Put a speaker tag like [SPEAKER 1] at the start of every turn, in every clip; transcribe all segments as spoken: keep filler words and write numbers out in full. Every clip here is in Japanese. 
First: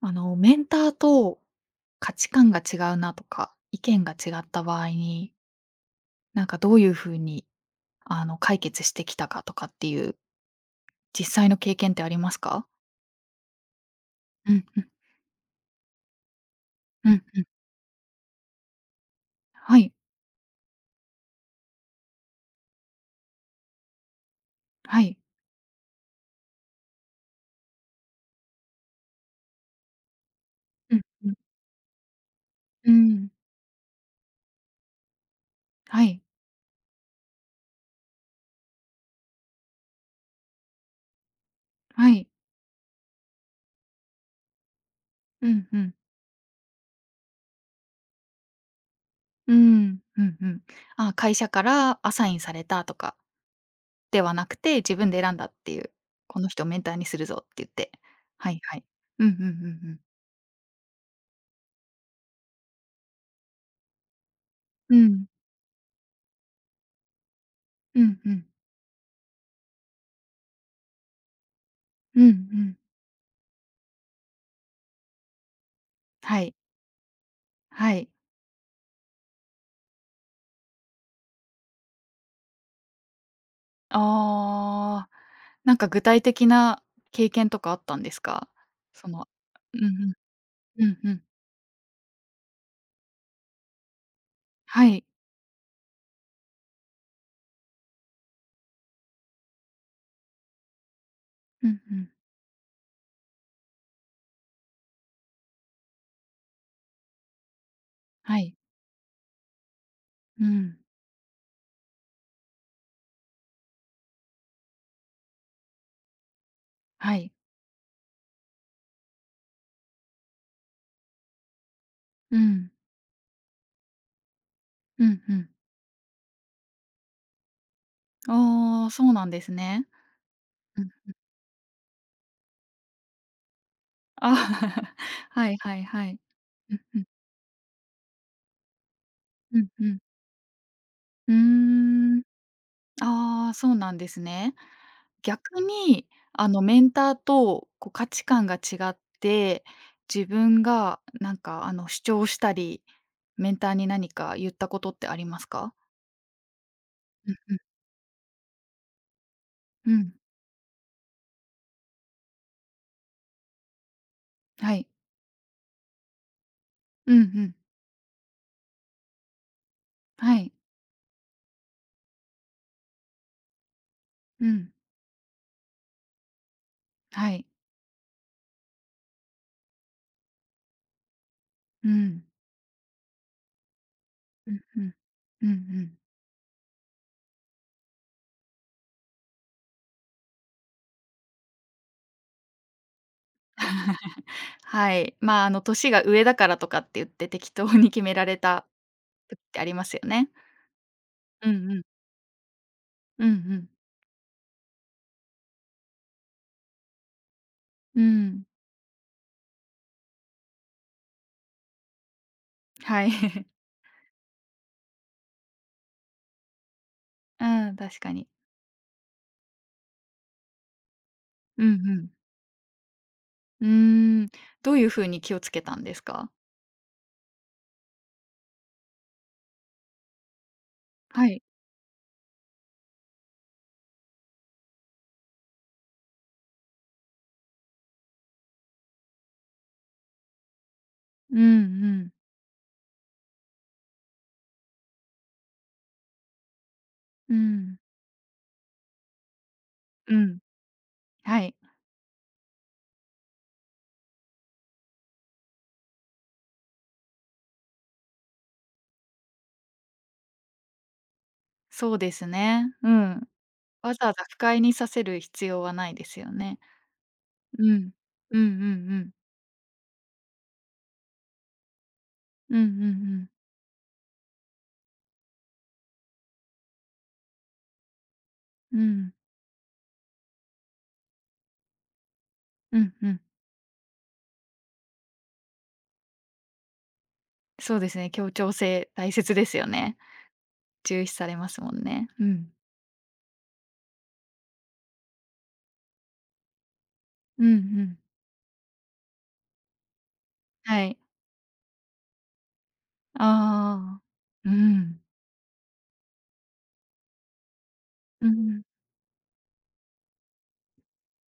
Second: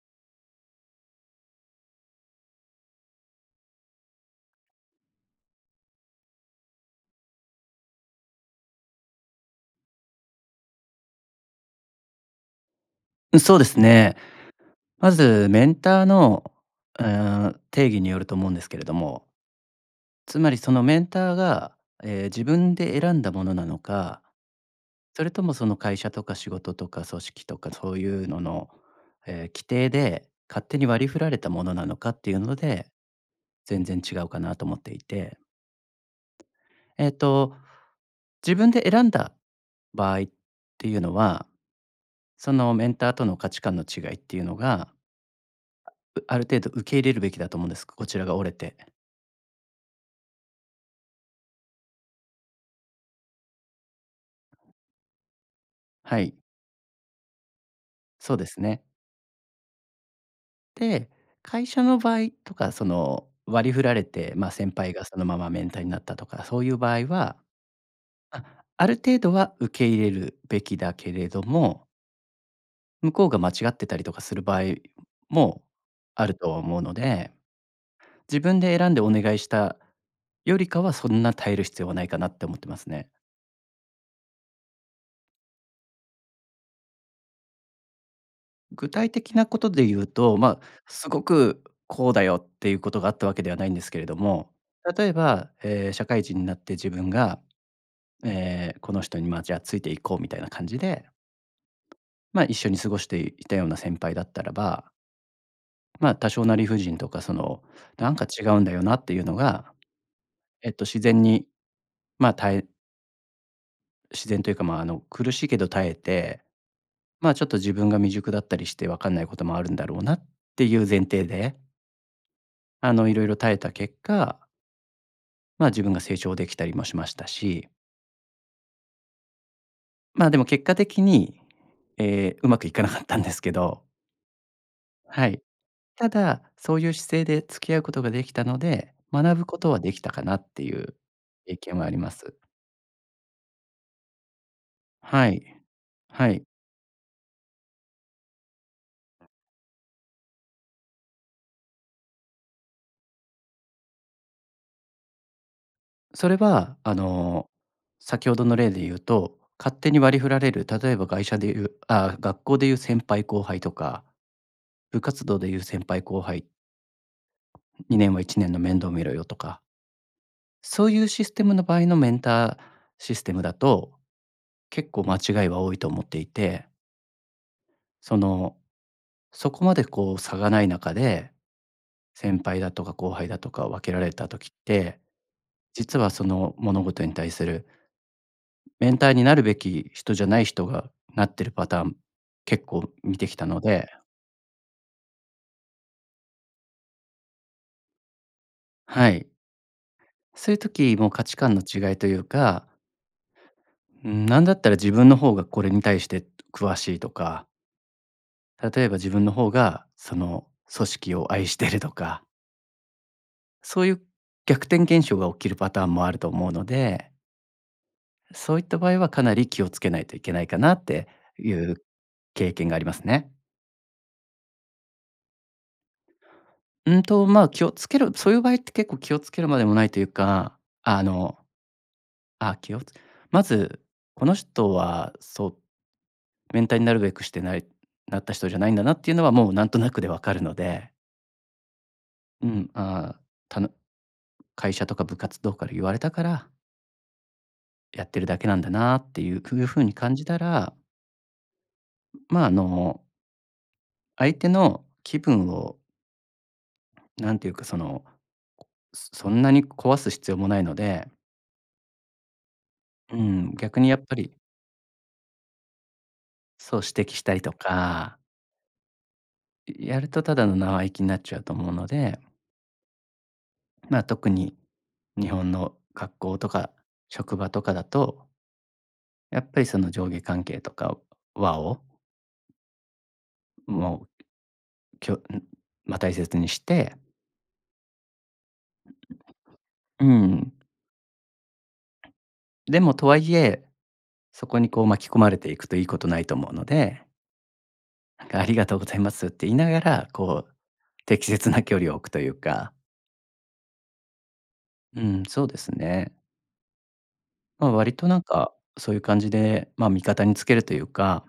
[SPEAKER 1] あの、メンターと価値観が違うなとか、意見が違った場合に、なんかどういう風に、あの、解決してきたかとかっていう実際の経験ってありますか？
[SPEAKER 2] そうですね。
[SPEAKER 1] うんうん、
[SPEAKER 2] まずメンターの、う
[SPEAKER 1] うんうん。
[SPEAKER 2] ーん、定義によると思うんですけれども、
[SPEAKER 1] はい、
[SPEAKER 2] つまりそのメンターが、えー自分で選んだものなのか、
[SPEAKER 1] はい。
[SPEAKER 2] それともその会社とか仕事とか組織とかそういうのの、えー規定で勝手に
[SPEAKER 1] うん
[SPEAKER 2] 割り振ら
[SPEAKER 1] うん。
[SPEAKER 2] れたものなのかっていうので、
[SPEAKER 1] うん。
[SPEAKER 2] 全然違うかなと思っていて。
[SPEAKER 1] はい、
[SPEAKER 2] えっと、自分で選んだ場合っていうのは、
[SPEAKER 1] はい。
[SPEAKER 2] そのメンターとの価値観の違いっていうのが、
[SPEAKER 1] うんうん。
[SPEAKER 2] うある程度受け入れるべきだと思うんです。こちらが折れて。
[SPEAKER 1] うん、うんうん。あ、会社からアサインされたとかではなくて、自分で選んだっていう、
[SPEAKER 2] はい、
[SPEAKER 1] この人をメンターにするぞって言って。
[SPEAKER 2] そうで
[SPEAKER 1] は
[SPEAKER 2] す
[SPEAKER 1] いは
[SPEAKER 2] ね。
[SPEAKER 1] い。うんうんうんうん。
[SPEAKER 2] で、会社の場合とか、その、割り振られて、まあ、先輩
[SPEAKER 1] う
[SPEAKER 2] がその
[SPEAKER 1] ん。
[SPEAKER 2] ままメンターになったとか、そういう場合は、
[SPEAKER 1] うんう
[SPEAKER 2] あ、
[SPEAKER 1] ん。
[SPEAKER 2] ある程度は受け入れるべきだけれども、
[SPEAKER 1] うんうん。
[SPEAKER 2] 向こうが間違ってたりとかする場合もある
[SPEAKER 1] は
[SPEAKER 2] と
[SPEAKER 1] い、
[SPEAKER 2] 思うので、
[SPEAKER 1] はい。
[SPEAKER 2] 自分で選んでお願いしたよりかは、そんな耐える必要はないかなって思ってますね。
[SPEAKER 1] ああ、なんか具体的な経験とかあったんですか？
[SPEAKER 2] 具
[SPEAKER 1] そ
[SPEAKER 2] 体
[SPEAKER 1] の
[SPEAKER 2] 的なこと
[SPEAKER 1] うん
[SPEAKER 2] で
[SPEAKER 1] う
[SPEAKER 2] 言うと、まあ、
[SPEAKER 1] ん、うん
[SPEAKER 2] す
[SPEAKER 1] う
[SPEAKER 2] ご
[SPEAKER 1] ん。
[SPEAKER 2] くこうだよっていうことがあったわけではないんですけれども、
[SPEAKER 1] はい。
[SPEAKER 2] 例えば、えー社会人になって自分が、えーこの人に、ま、じゃあついていこうみたいな感じで、
[SPEAKER 1] うんうん。
[SPEAKER 2] まあ、一緒に過ごしていたような先輩だったらば、まあ、多少な理不尽とかその、なんか
[SPEAKER 1] は
[SPEAKER 2] 違
[SPEAKER 1] い。
[SPEAKER 2] うんだよなっていうのが、
[SPEAKER 1] う
[SPEAKER 2] えっ
[SPEAKER 1] ん。
[SPEAKER 2] と、自然に、まあ、耐え自然というか、まあ、あの、苦しいけど耐えて、
[SPEAKER 1] は
[SPEAKER 2] ま
[SPEAKER 1] い。
[SPEAKER 2] あ、ちょっと自分が未熟だったりして分かんないこともあるんだろうなっていう前提で、
[SPEAKER 1] うん。
[SPEAKER 2] あの、いろいろ耐えた結果、
[SPEAKER 1] うんうん。
[SPEAKER 2] まあ、自分が成長できたりもしましたし、
[SPEAKER 1] ああ、そうなんですね。
[SPEAKER 2] まあ、でも結果
[SPEAKER 1] うん。
[SPEAKER 2] 的に、えーうまくいかなかったんですけど、
[SPEAKER 1] あ、
[SPEAKER 2] はい。
[SPEAKER 1] はいはいは
[SPEAKER 2] た
[SPEAKER 1] い。
[SPEAKER 2] だ、
[SPEAKER 1] う
[SPEAKER 2] そ
[SPEAKER 1] ん
[SPEAKER 2] ういう
[SPEAKER 1] うん。
[SPEAKER 2] 姿勢で付き合うことができたので、学ぶこ
[SPEAKER 1] うん
[SPEAKER 2] とは
[SPEAKER 1] う
[SPEAKER 2] で
[SPEAKER 1] ん。
[SPEAKER 2] きたかなっていう
[SPEAKER 1] うー
[SPEAKER 2] 経験はありま
[SPEAKER 1] ん。
[SPEAKER 2] す。
[SPEAKER 1] ああ、そうなんですね。
[SPEAKER 2] はい。
[SPEAKER 1] 逆に、
[SPEAKER 2] はい。
[SPEAKER 1] あの、メンターとこう価値観が違って、自分がなんか、あの、主張したり、メンターに何か言ったことってありますか？
[SPEAKER 2] それは、あ
[SPEAKER 1] うん
[SPEAKER 2] の、
[SPEAKER 1] うん。
[SPEAKER 2] 先ほどの例で言うと、勝手
[SPEAKER 1] う
[SPEAKER 2] に
[SPEAKER 1] ん。
[SPEAKER 2] 割り振られる、例えば会社でいうあ学校でいう先輩後輩とか、
[SPEAKER 1] はい。
[SPEAKER 2] 部活動でいう先輩後輩、
[SPEAKER 1] うんうん。
[SPEAKER 2] にねんはいちねんの面倒見ろよとか
[SPEAKER 1] はい。
[SPEAKER 2] そういうシステムの場合のメンターシステムだと、
[SPEAKER 1] うん。
[SPEAKER 2] 結構間違いは多いと思っていて、
[SPEAKER 1] はい。
[SPEAKER 2] その、そこまでこう差がない中で、
[SPEAKER 1] うん。
[SPEAKER 2] 先輩だとか後輩だとか分けられた時っ
[SPEAKER 1] うんうん。
[SPEAKER 2] て、
[SPEAKER 1] うんう
[SPEAKER 2] 実
[SPEAKER 1] ん
[SPEAKER 2] はその物事に対するメンターになるべき人じゃない人がなってるパターン、結構見てきたので、
[SPEAKER 1] はい。まあ、あの、年が上だからとかって言って適当に決められた
[SPEAKER 2] はい。
[SPEAKER 1] 時ってありますよね。
[SPEAKER 2] そういう時も価値
[SPEAKER 1] う
[SPEAKER 2] 観の
[SPEAKER 1] んうん。
[SPEAKER 2] 違いというか、
[SPEAKER 1] うんうん。
[SPEAKER 2] うん、なんだったら自分の方がこれに対して詳しいとか、
[SPEAKER 1] うん。
[SPEAKER 2] 例えば自分の方がその組織を愛してるとか、
[SPEAKER 1] はい
[SPEAKER 2] そういう逆転現象が起きるパターンもあると思うので、
[SPEAKER 1] うん、確かに。
[SPEAKER 2] そういった場合はかなり気をつけないといけないかなってい
[SPEAKER 1] うんう
[SPEAKER 2] う
[SPEAKER 1] ん。
[SPEAKER 2] 経験がありますね。
[SPEAKER 1] うーん、どういう風に気をつけたんですか？
[SPEAKER 2] うんと、まあ、気をつけるそういう場合って結構気をつけるまでもないというか、あ
[SPEAKER 1] は
[SPEAKER 2] の、
[SPEAKER 1] い。
[SPEAKER 2] あ、気をつまず、この人はそう、面体になるべくしてないなった人じゃないんだなっていうのはもうなんとなくでわかるので、
[SPEAKER 1] うんうん。
[SPEAKER 2] うん、ああ、たの会社とか部活動から言われたから
[SPEAKER 1] うん。
[SPEAKER 2] やってるだけなんだなっていうふいう風に感
[SPEAKER 1] う
[SPEAKER 2] じた
[SPEAKER 1] ん。
[SPEAKER 2] ら、
[SPEAKER 1] はい。
[SPEAKER 2] まあ、あの、相手の気分をなんていうか、その、そそんなに壊す必要もないので、
[SPEAKER 1] そうですね。う
[SPEAKER 2] う
[SPEAKER 1] ん。
[SPEAKER 2] ん、逆に
[SPEAKER 1] わ
[SPEAKER 2] やっ
[SPEAKER 1] ざわ
[SPEAKER 2] ぱ
[SPEAKER 1] ざ
[SPEAKER 2] り、
[SPEAKER 1] 不快にさせる必要はないですよね。
[SPEAKER 2] そう、指摘したりと
[SPEAKER 1] うん。
[SPEAKER 2] か
[SPEAKER 1] うんうんうん。
[SPEAKER 2] やるとただの生意気になっちゃうと思うので、
[SPEAKER 1] うんうんうん。
[SPEAKER 2] まあ、特に日本の学校とか職場とかだと、
[SPEAKER 1] うん。
[SPEAKER 2] やっぱりその上下関係とか和を
[SPEAKER 1] うんうん。
[SPEAKER 2] もう、きょまま、大切にして、
[SPEAKER 1] そうですね、協調性大切ですよね。
[SPEAKER 2] うん、
[SPEAKER 1] 重視されますもんね。うん。
[SPEAKER 2] でもとはいえそこにこう巻き込まれていくといいことないと思うので、
[SPEAKER 1] うんうん。
[SPEAKER 2] なんかありがとうございますって言いながら、こう
[SPEAKER 1] はい。
[SPEAKER 2] 適切な距離を置くというか、
[SPEAKER 1] ああ。う
[SPEAKER 2] う
[SPEAKER 1] ん。
[SPEAKER 2] ん、そうですね。まあ、割となん
[SPEAKER 1] うんう
[SPEAKER 2] か
[SPEAKER 1] ん。
[SPEAKER 2] そういう感じで、まあ、味方につけるというか、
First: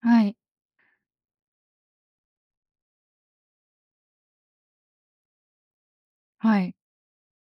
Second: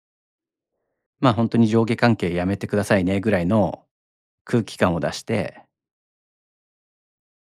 [SPEAKER 1] はい。
[SPEAKER 2] まあ、本当に上下関係やめてくださいねぐらいの空気感を出して、
[SPEAKER 1] はい。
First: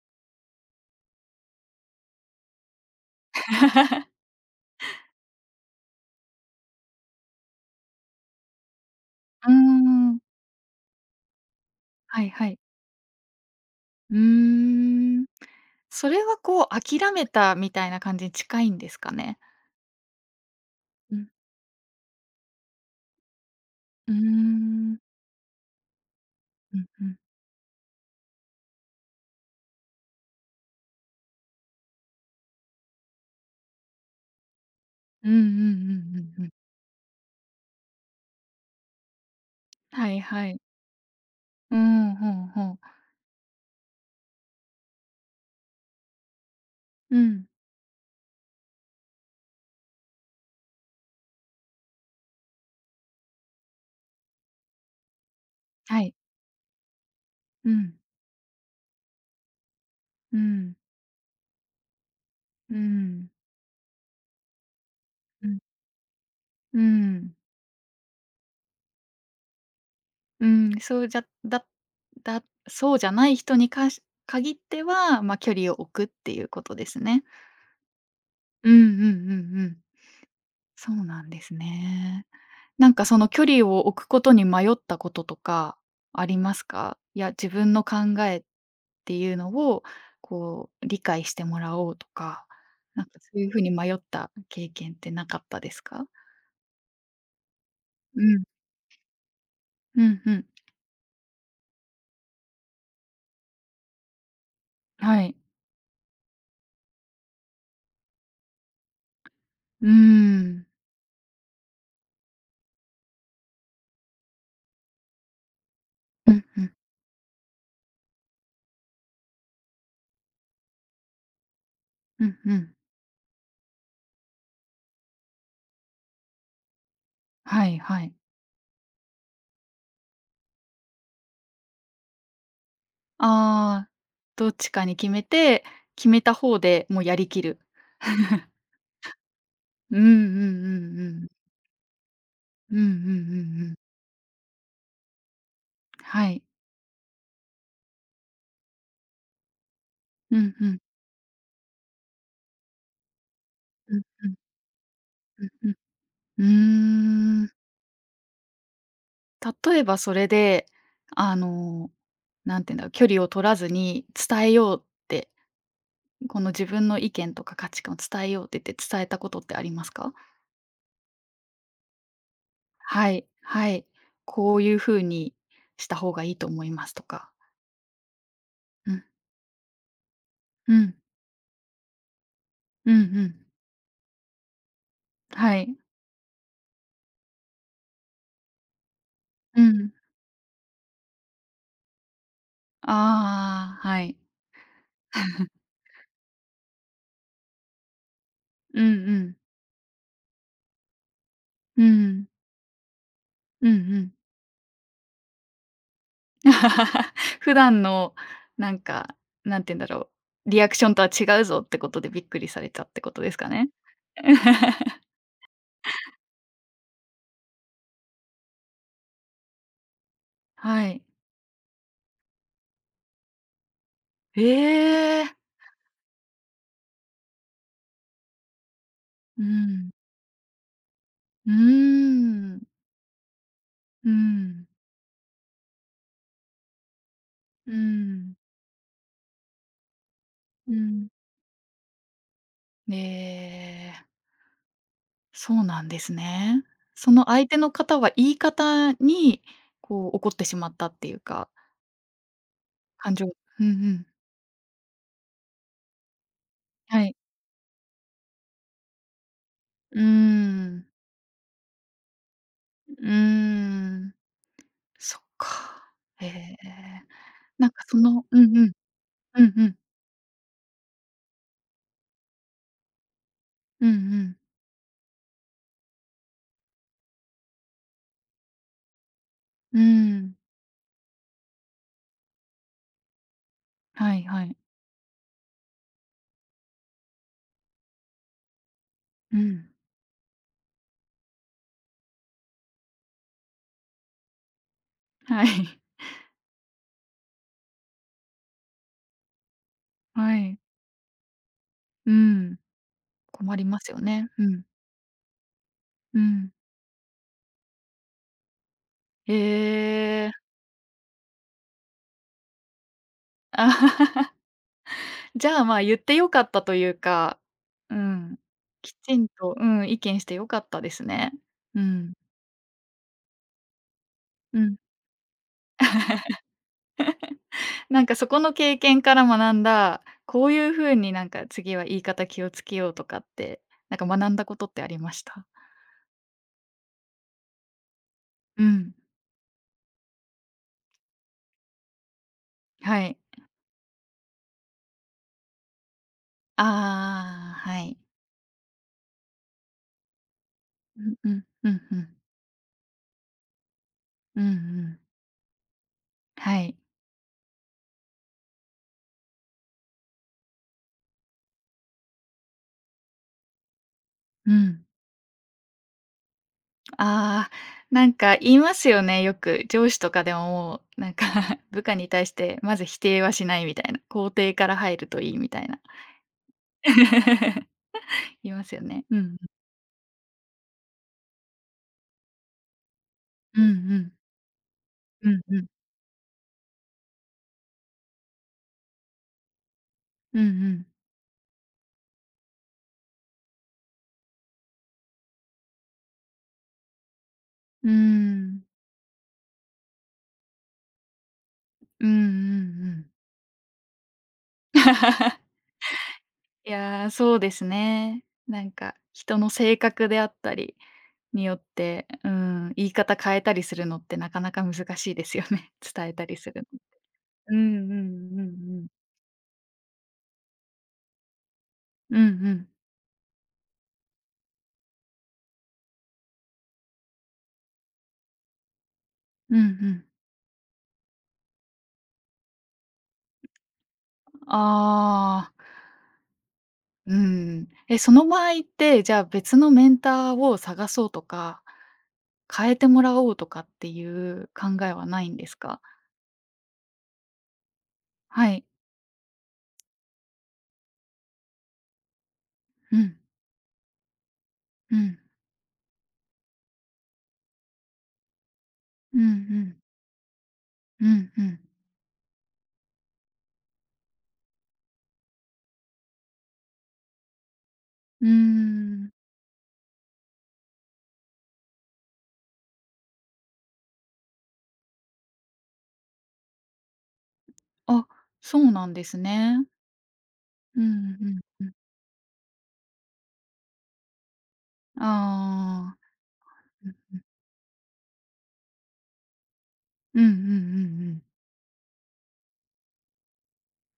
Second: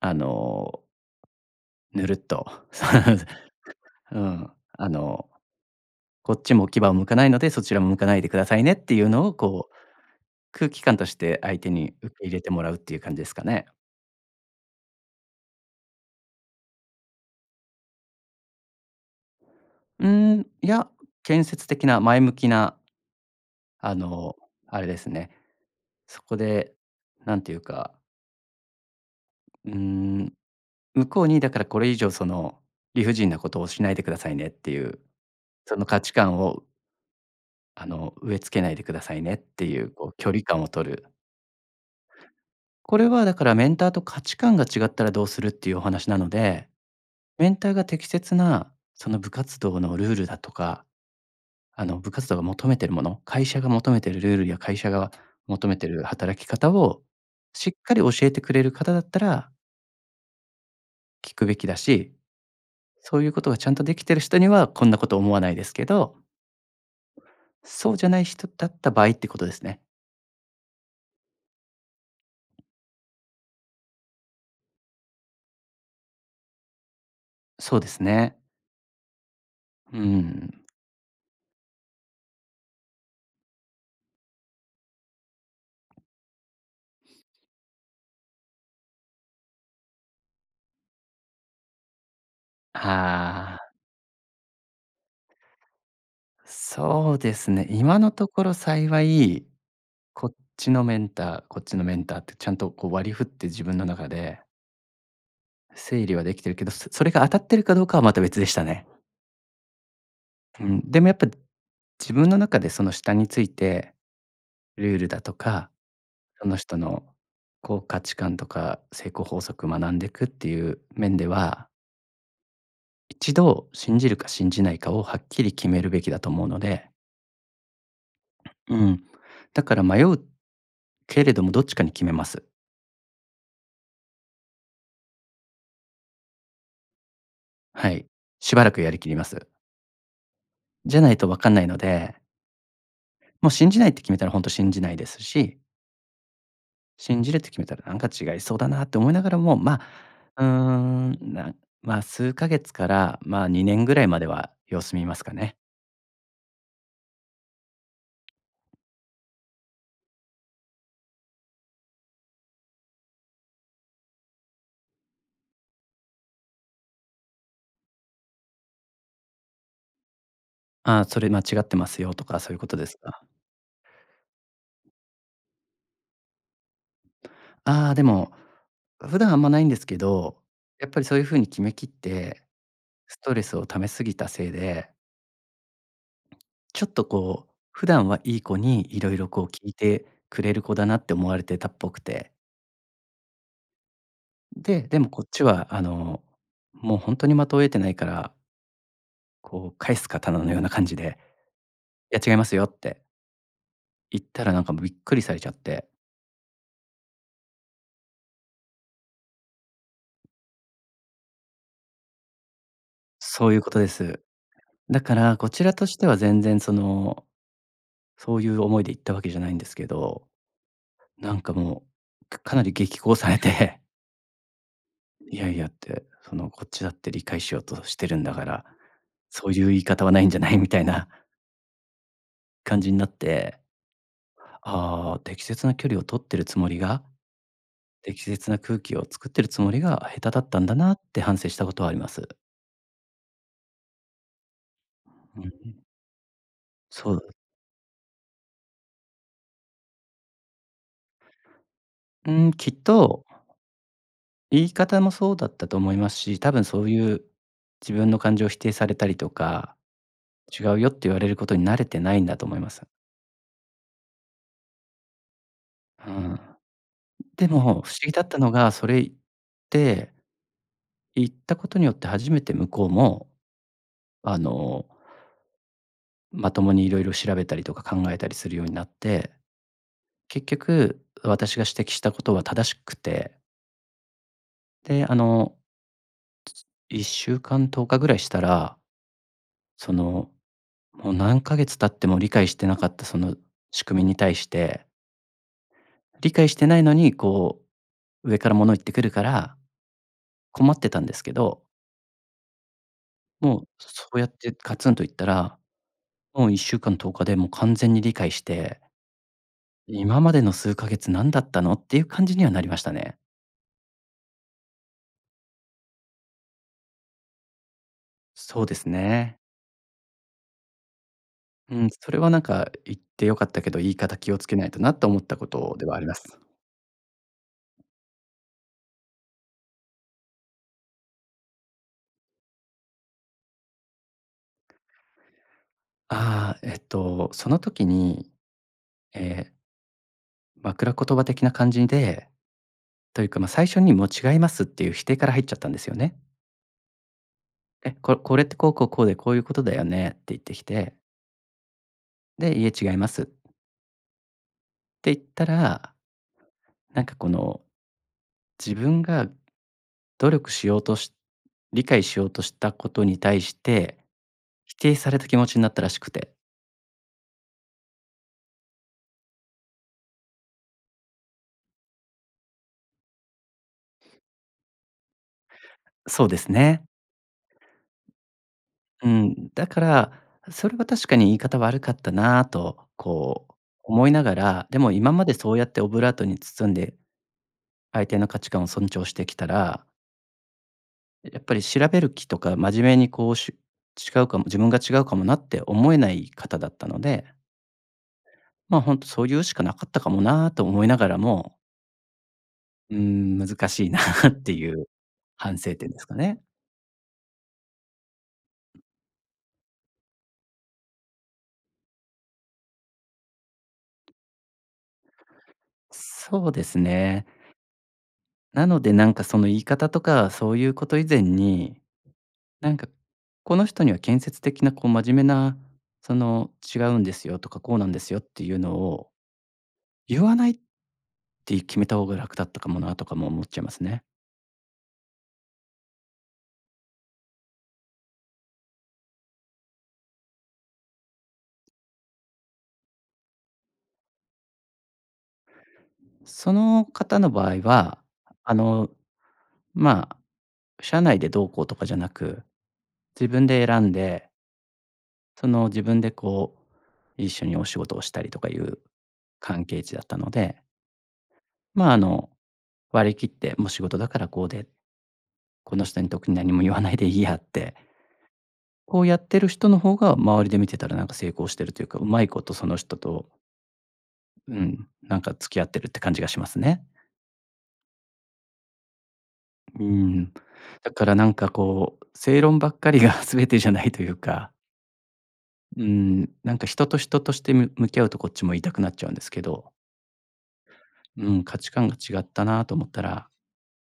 [SPEAKER 2] あの、ぬるっと う ん、あの、こっちも牙を向かないので、そちらも向かないでくださいねっていうのを
[SPEAKER 1] うー
[SPEAKER 2] こう、
[SPEAKER 1] ん。
[SPEAKER 2] 空気感として相手に受
[SPEAKER 1] は
[SPEAKER 2] け
[SPEAKER 1] い
[SPEAKER 2] 入れ
[SPEAKER 1] は
[SPEAKER 2] て
[SPEAKER 1] い。
[SPEAKER 2] もらうっていう感じですかね。
[SPEAKER 1] うーん。それはこう諦めたみたいな感じに近いんですかね？
[SPEAKER 2] うーん、いや、
[SPEAKER 1] うん。
[SPEAKER 2] 建設的な前向きな、あ
[SPEAKER 1] うー
[SPEAKER 2] の、あれで
[SPEAKER 1] ん。
[SPEAKER 2] すね。そこで、
[SPEAKER 1] うんうん。
[SPEAKER 2] なんていうか、うーん、向こうにだからこれ以上その理不尽なことをしないでくださいねっていう、
[SPEAKER 1] うんうんう
[SPEAKER 2] その価値
[SPEAKER 1] ん
[SPEAKER 2] 観
[SPEAKER 1] うんうん。
[SPEAKER 2] をあの植え付けないでくださいねっていう、こ
[SPEAKER 1] は
[SPEAKER 2] う
[SPEAKER 1] い
[SPEAKER 2] 距離
[SPEAKER 1] はい。
[SPEAKER 2] 感を取る。
[SPEAKER 1] うん、ほんほん。
[SPEAKER 2] これはだからメンターと価値観が違ったらどうするっていうお話なので、
[SPEAKER 1] うん。
[SPEAKER 2] メンターが適切なその部活動のルールだとか、あの、部活動が求めてるもの、会社が求めてるルールや会社が求めて
[SPEAKER 1] は
[SPEAKER 2] る
[SPEAKER 1] い。
[SPEAKER 2] 働き方をし
[SPEAKER 1] う
[SPEAKER 2] っか
[SPEAKER 1] ん。
[SPEAKER 2] り教えてくれる方だったら
[SPEAKER 1] うん。
[SPEAKER 2] 聞くべきだし、
[SPEAKER 1] う
[SPEAKER 2] そうい
[SPEAKER 1] ん。
[SPEAKER 2] うことがちゃんとできてる人にはこんなこと思わ
[SPEAKER 1] う
[SPEAKER 2] ない
[SPEAKER 1] ん。
[SPEAKER 2] ですけど、
[SPEAKER 1] うん。
[SPEAKER 2] そうじゃない人だった場合ってことですね。
[SPEAKER 1] うん、そうじゃだだそうじゃない人にかし限っては、ま、距離を置くっていうことですね。
[SPEAKER 2] そうですね。
[SPEAKER 1] うんうんうんうん。
[SPEAKER 2] うん。
[SPEAKER 1] そうなんですね。なんかその距離を置くことに迷ったこととかありますか？いや、自分の考えっていうのをこう理解してもらおうとか、なんかそういう
[SPEAKER 2] あ
[SPEAKER 1] ふうに
[SPEAKER 2] あ、
[SPEAKER 1] 迷った経験ってなかったですか？
[SPEAKER 2] そうですね。今の
[SPEAKER 1] う
[SPEAKER 2] と
[SPEAKER 1] ん。
[SPEAKER 2] ころ幸い、
[SPEAKER 1] うん
[SPEAKER 2] こ
[SPEAKER 1] う
[SPEAKER 2] っ
[SPEAKER 1] ん。
[SPEAKER 2] ちのメンター、こっちのメンターってちゃんとこう割り振って自分の中で
[SPEAKER 1] はい。
[SPEAKER 2] 整理はできてるけど、そそれが当たってるかどうかはまた別でしたね。
[SPEAKER 1] うー
[SPEAKER 2] う
[SPEAKER 1] ん。
[SPEAKER 2] ん、でもやっぱ自分の中でその下について、ルールだとか、
[SPEAKER 1] うん
[SPEAKER 2] その
[SPEAKER 1] うん。
[SPEAKER 2] 人のこう価値観とか成功法則学んでいくっていう面では、
[SPEAKER 1] うんうん。
[SPEAKER 2] 一度信じるか信じないかをはっきり決めるべきだと思うので、
[SPEAKER 1] はいはい。
[SPEAKER 2] うん。だから迷うけれどもどっちかに決めます。
[SPEAKER 1] ああ、どっちかに決めて、決めた方でもうやりきる。
[SPEAKER 2] はい。しばらくやりきります。
[SPEAKER 1] うんうんう
[SPEAKER 2] じゃ
[SPEAKER 1] んう
[SPEAKER 2] ないと
[SPEAKER 1] ん。
[SPEAKER 2] 分かんないので、
[SPEAKER 1] うんうんう
[SPEAKER 2] もう
[SPEAKER 1] んう
[SPEAKER 2] 信
[SPEAKER 1] ん。
[SPEAKER 2] じないって決めたら本当信じないですし、
[SPEAKER 1] はい。
[SPEAKER 2] 信じるって決めたらなんか違いそうだなって思いながらも、ま
[SPEAKER 1] う
[SPEAKER 2] あ、うー
[SPEAKER 1] んうん。
[SPEAKER 2] ん、なまあ、数ヶ月から、まあ、にねんぐ
[SPEAKER 1] う
[SPEAKER 2] ら
[SPEAKER 1] ん
[SPEAKER 2] いまで
[SPEAKER 1] うん
[SPEAKER 2] は様子見ますか
[SPEAKER 1] うん
[SPEAKER 2] ね。
[SPEAKER 1] うん。うーん。例えばそれで、あの、なんて言うんだろう、距離を取らずに伝えようって、この自分の意見とか価値観を伝えようって言って伝えたことってありますか？
[SPEAKER 2] ああ、それ間違ってますよとかそういうことです
[SPEAKER 1] は
[SPEAKER 2] か。
[SPEAKER 1] い、はい。こういう風にした方がいいと思いますとか。
[SPEAKER 2] ああ、でも、
[SPEAKER 1] うん、
[SPEAKER 2] 普段あんまないんですけど、
[SPEAKER 1] う
[SPEAKER 2] やっ
[SPEAKER 1] ん、
[SPEAKER 2] ぱりそういうふうに決めきって、
[SPEAKER 1] うんう
[SPEAKER 2] スト
[SPEAKER 1] ん。
[SPEAKER 2] レスを溜めすぎたせいで、
[SPEAKER 1] はい。
[SPEAKER 2] ちょっとこう、普段はいい子にいろいろこう
[SPEAKER 1] う
[SPEAKER 2] 聞い
[SPEAKER 1] ん。
[SPEAKER 2] てくれる子だなって思われてたっぽくて。
[SPEAKER 1] ああ、はい。
[SPEAKER 2] で、でもこっちはあの、もう本当に的をえてないから
[SPEAKER 1] うんうん。
[SPEAKER 2] こう返す刀のような感じで、
[SPEAKER 1] う
[SPEAKER 2] 「いや、
[SPEAKER 1] ん。
[SPEAKER 2] 違いますよ」って
[SPEAKER 1] うんうん。
[SPEAKER 2] 言ったらなんかびっくりされちゃって。
[SPEAKER 1] 普段のなんか、なんて言うんだろう、リアクションとは違うぞってことでびっくりされたってことです
[SPEAKER 2] そ
[SPEAKER 1] か
[SPEAKER 2] ういう
[SPEAKER 1] ね？
[SPEAKER 2] ことです。だからこちらとしては全然その、そういう思いで言ったわけじゃないんですけど、
[SPEAKER 1] はい。
[SPEAKER 2] なんかもう、かかなり激高されて、
[SPEAKER 1] ええ。
[SPEAKER 2] 「いやいや」って、その、「こっちだって理解しようとしてるんだから、
[SPEAKER 1] う
[SPEAKER 2] そういう言い
[SPEAKER 1] ん。
[SPEAKER 2] 方はないんじゃない？」みたいな
[SPEAKER 1] うーん。
[SPEAKER 2] 感じになって、
[SPEAKER 1] うん。
[SPEAKER 2] ああ、適切な距離を取ってるつもりが、
[SPEAKER 1] う
[SPEAKER 2] 適
[SPEAKER 1] ん。
[SPEAKER 2] 切な空気を作ってるつもりが下手だったん
[SPEAKER 1] う
[SPEAKER 2] だなっ
[SPEAKER 1] ん。
[SPEAKER 2] て反省したことはあります。
[SPEAKER 1] ええ、
[SPEAKER 2] うん。
[SPEAKER 1] そうなんですね。そ
[SPEAKER 2] そ
[SPEAKER 1] の
[SPEAKER 2] う、
[SPEAKER 1] 相手の方は言い方に、こう怒ってしまったっていうか、
[SPEAKER 2] うん、きっ
[SPEAKER 1] 感
[SPEAKER 2] と
[SPEAKER 1] 情うんうん。
[SPEAKER 2] 言い方もそうだったと思いますし、多分そう
[SPEAKER 1] は
[SPEAKER 2] い
[SPEAKER 1] い。
[SPEAKER 2] う自分の感情を否定されたりとか、
[SPEAKER 1] うー
[SPEAKER 2] 違う
[SPEAKER 1] ん。
[SPEAKER 2] よって言われることに慣れてないんだと思います。
[SPEAKER 1] うーん。そっか。
[SPEAKER 2] う
[SPEAKER 1] へえ。
[SPEAKER 2] ん。でも不
[SPEAKER 1] なん
[SPEAKER 2] 思
[SPEAKER 1] かそ
[SPEAKER 2] 議だ
[SPEAKER 1] の
[SPEAKER 2] った
[SPEAKER 1] う
[SPEAKER 2] の
[SPEAKER 1] んう
[SPEAKER 2] が、
[SPEAKER 1] ん。
[SPEAKER 2] それ言っ
[SPEAKER 1] うんうん。
[SPEAKER 2] て言ったことによって初めて向こうも、
[SPEAKER 1] うんう
[SPEAKER 2] あ
[SPEAKER 1] ん。
[SPEAKER 2] の、まともにいろいろ調べたりとか考えたりするようになって、
[SPEAKER 1] うーん。
[SPEAKER 2] 結局私が指摘したことは正しくて、
[SPEAKER 1] はいはい。
[SPEAKER 2] で、あの、いっしゅうかんとおかぐらいしたら、
[SPEAKER 1] うん。
[SPEAKER 2] そのもう何ヶ月経っても理解してなかったその仕組みに対して、
[SPEAKER 1] はい。
[SPEAKER 2] 理解してないのにこう上から物言ってくるから
[SPEAKER 1] はい。
[SPEAKER 2] 困ってたんですけど、
[SPEAKER 1] うん。困
[SPEAKER 2] も
[SPEAKER 1] り
[SPEAKER 2] う
[SPEAKER 1] ますよ
[SPEAKER 2] そうやっ
[SPEAKER 1] ね。う
[SPEAKER 2] て
[SPEAKER 1] ん。
[SPEAKER 2] ガツンと言ったら、
[SPEAKER 1] う
[SPEAKER 2] もう
[SPEAKER 1] ん。
[SPEAKER 2] いっしゅうかんとおかでもう完全に理解して、
[SPEAKER 1] へ
[SPEAKER 2] 今
[SPEAKER 1] え。
[SPEAKER 2] までの数ヶ月何だったのっていう感じにはなりましたね。
[SPEAKER 1] じゃあ、まあ、言って良かったというか、うん。
[SPEAKER 2] そうです
[SPEAKER 1] きちん
[SPEAKER 2] ね。
[SPEAKER 1] と、うん、意見して良かったですね。う
[SPEAKER 2] うん、そ
[SPEAKER 1] ん。
[SPEAKER 2] れはなんか言って良かったけど、言い方気をつけ
[SPEAKER 1] う
[SPEAKER 2] ない
[SPEAKER 1] ん。
[SPEAKER 2] となと思ったことではあります。
[SPEAKER 1] なんかそこの経験から学んだ、こういう風になんか次は言い方気をつけようとかって、なんか学んだことってありました？
[SPEAKER 2] ああ、えっと、その時に、
[SPEAKER 1] うん、
[SPEAKER 2] ええ、枕言葉的な感じで
[SPEAKER 1] はい。
[SPEAKER 2] というか、まあ、最初に「もう違います」っていう否定から入っちゃったんですよね。
[SPEAKER 1] ああ、は
[SPEAKER 2] 「え、
[SPEAKER 1] い。
[SPEAKER 2] ここれってこうこうこうで、こういうことだよね」って言ってきて、
[SPEAKER 1] うんうん、うん、うん。
[SPEAKER 2] で「いえ、違います」っ
[SPEAKER 1] うんうん。
[SPEAKER 2] て言ったら、
[SPEAKER 1] はい。
[SPEAKER 2] なんかこの、自分が努力しようとし理解しようとしたことに対して、
[SPEAKER 1] う
[SPEAKER 2] 否
[SPEAKER 1] ん。
[SPEAKER 2] 定された気持ちになったらしくて。
[SPEAKER 1] ああ、なんか言いますよね、よく。上司とかでももう、なんか 部下に対してまず否定はしないみたいな、肯定から入るといいみたいな。
[SPEAKER 2] そうですね。
[SPEAKER 1] 言いますよね。
[SPEAKER 2] う
[SPEAKER 1] うん。
[SPEAKER 2] ん、だから、それは確かに言い方悪かったなぁと、こう
[SPEAKER 1] うんう
[SPEAKER 2] 思い
[SPEAKER 1] ん。
[SPEAKER 2] ながら、でも今ま
[SPEAKER 1] う
[SPEAKER 2] で
[SPEAKER 1] ん
[SPEAKER 2] そう
[SPEAKER 1] う
[SPEAKER 2] や
[SPEAKER 1] ん。
[SPEAKER 2] ってオブラートに包んで、相手の価値観を尊重してきたら
[SPEAKER 1] うんうん。
[SPEAKER 2] やっぱり調べる気とか、真面目にこう、し違うかも自分が違うかもなって思えない方だったので、
[SPEAKER 1] うーん。
[SPEAKER 2] まあ、本当そういうしかなかったかもなと思いながらも、
[SPEAKER 1] うんうんう
[SPEAKER 2] うー
[SPEAKER 1] ん。
[SPEAKER 2] ん、難しいな っていう反 省点ですかね。
[SPEAKER 1] いやー、そうですね。なんか、人の性格であったりによって、うん、言い方変えたりするのってなかなか難しいですよね、伝えたり
[SPEAKER 2] そ
[SPEAKER 1] す
[SPEAKER 2] うで
[SPEAKER 1] る
[SPEAKER 2] す
[SPEAKER 1] の。
[SPEAKER 2] ね。
[SPEAKER 1] うんうんうん
[SPEAKER 2] なの
[SPEAKER 1] うん。
[SPEAKER 2] でなんかその言い方とか、そういうこと以前に、
[SPEAKER 1] うんうん。
[SPEAKER 2] なんかこの人には建設的なこう真面目な、その違うんですよとか、こうなんですよっていうのを
[SPEAKER 1] うんうん。
[SPEAKER 2] 言わないって決めた方が楽だったかもなとかも思っちゃいますね。
[SPEAKER 1] ああ、うん。え、その場合って、じゃあ別のメンターを探そうとか、変えてもらおうとかっていう考えはないんですか？
[SPEAKER 2] その方の場合は、
[SPEAKER 1] は
[SPEAKER 2] あ
[SPEAKER 1] い。
[SPEAKER 2] の、まあ、社内でどうこうとかじゃなく、
[SPEAKER 1] うん、
[SPEAKER 2] 自分で選んで、
[SPEAKER 1] うん、
[SPEAKER 2] その自分でこう、一緒にお仕事をしたりとかいう
[SPEAKER 1] うんう
[SPEAKER 2] 関
[SPEAKER 1] ん、
[SPEAKER 2] 係値だったので、
[SPEAKER 1] うんうん。
[SPEAKER 2] まあ、あの、割り切って、もう仕事だからこうで、この人に特に何も言わないでいいやって、
[SPEAKER 1] うー
[SPEAKER 2] こう
[SPEAKER 1] ん。
[SPEAKER 2] やってる人の方が周りで見てたらなんか成功してるというか、うまいことその人と、うん、なんか付き合ってるって感じがしますね。
[SPEAKER 1] あ、そうなんですね。
[SPEAKER 2] うん。
[SPEAKER 1] うん
[SPEAKER 2] だからな
[SPEAKER 1] う
[SPEAKER 2] ん
[SPEAKER 1] ん
[SPEAKER 2] か
[SPEAKER 1] うん。
[SPEAKER 2] こう、正論ばっかりが 全てじゃないというか、う
[SPEAKER 1] ああ、
[SPEAKER 2] ん、なんか人と
[SPEAKER 1] うん。
[SPEAKER 2] 人としてむ向き合うとこっちも言いたくなっちゃうんですけど、
[SPEAKER 1] うんうんうんうん。
[SPEAKER 2] うん、価値観が違ったなと思ったら、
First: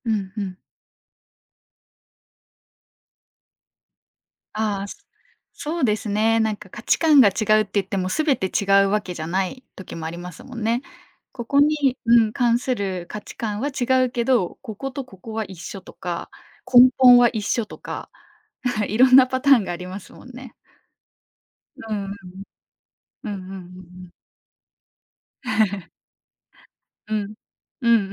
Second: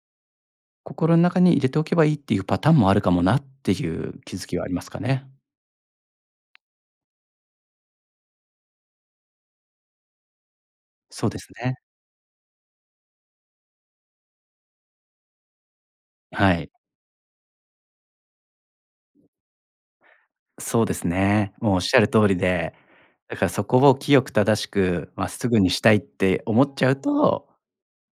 [SPEAKER 1] うんうん。
[SPEAKER 2] 心の中に入れておけばいいっていうパターンもあるかもなっていう気づきはありま
[SPEAKER 1] ああ、
[SPEAKER 2] すか
[SPEAKER 1] す
[SPEAKER 2] ね。
[SPEAKER 1] そうですね。なんか価値観が違うって言っても全て違うわけじゃない時もありますもんね。
[SPEAKER 2] そうで
[SPEAKER 1] こ
[SPEAKER 2] す
[SPEAKER 1] こ
[SPEAKER 2] ね。
[SPEAKER 1] に、うん、関する価値観は違うけど、こことここは一緒とか、
[SPEAKER 2] はい。
[SPEAKER 1] 根本は一緒とか、いろんなパターンがありますもんね。
[SPEAKER 2] そうですね。もうおっ
[SPEAKER 1] う
[SPEAKER 2] しゃ
[SPEAKER 1] んう
[SPEAKER 2] る通り
[SPEAKER 1] ん。
[SPEAKER 2] で、
[SPEAKER 1] うん
[SPEAKER 2] だ
[SPEAKER 1] うん
[SPEAKER 2] か
[SPEAKER 1] う
[SPEAKER 2] ら
[SPEAKER 1] んうんう
[SPEAKER 2] そこを
[SPEAKER 1] ん。
[SPEAKER 2] 清く正しく、まあ、すぐにしたいっ て思っちゃう
[SPEAKER 1] うん。
[SPEAKER 2] と
[SPEAKER 1] うんうんう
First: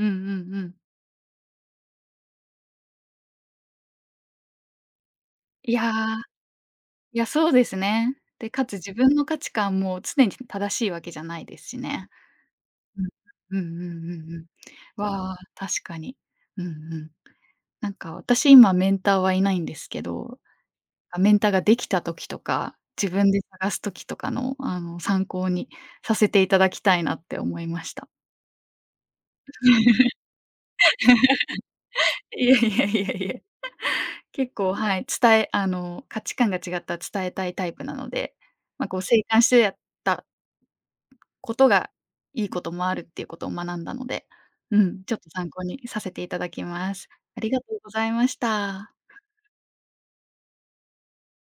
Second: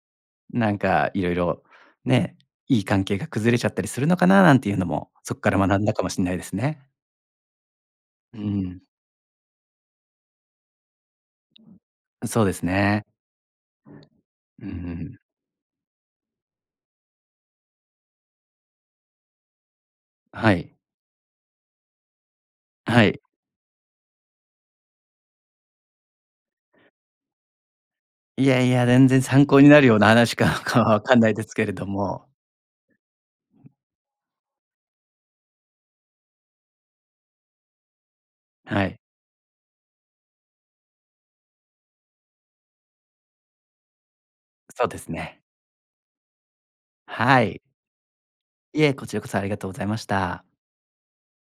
[SPEAKER 1] んう
[SPEAKER 2] な
[SPEAKER 1] ん。
[SPEAKER 2] んかいろいろね、いい関係が崩れちゃったりするのかななんていうのも、そこから
[SPEAKER 1] い
[SPEAKER 2] 学ん
[SPEAKER 1] や
[SPEAKER 2] だかもしれないですね。
[SPEAKER 1] いや、そうですね。
[SPEAKER 2] う
[SPEAKER 1] で、かつ
[SPEAKER 2] ん、
[SPEAKER 1] 自分の価値観も常に正しいわけじゃないですしね。
[SPEAKER 2] そうです
[SPEAKER 1] う
[SPEAKER 2] ね。
[SPEAKER 1] ん。うんうんうんうん。
[SPEAKER 2] うんうん。
[SPEAKER 1] わあ、確かに。うんうん。なんか私今メンターはいないんですけど、
[SPEAKER 2] はい。
[SPEAKER 1] あ、メンターができた時とか、
[SPEAKER 2] は
[SPEAKER 1] 自
[SPEAKER 2] い。
[SPEAKER 1] 分で探す時とかの、あの、参考にさせていただきたいなって思いました。
[SPEAKER 2] いやいや、全然参考になるような 話かかはわかんないですけれども、
[SPEAKER 1] いえいえいえいえ。結構、はい、伝えあの、価値観が違ったら伝えたいタイプなので、
[SPEAKER 2] は
[SPEAKER 1] ま、こ
[SPEAKER 2] い、
[SPEAKER 1] う、静観してやったことがいいこともあるっていうことを学んだので、う
[SPEAKER 2] そうで
[SPEAKER 1] ん、
[SPEAKER 2] す
[SPEAKER 1] ちょっと
[SPEAKER 2] ね。
[SPEAKER 1] 参考にさせていただきます。あ
[SPEAKER 2] は
[SPEAKER 1] りが
[SPEAKER 2] い。
[SPEAKER 1] とうございまし
[SPEAKER 2] い
[SPEAKER 1] た。
[SPEAKER 2] え、こちらこそありがとうございました。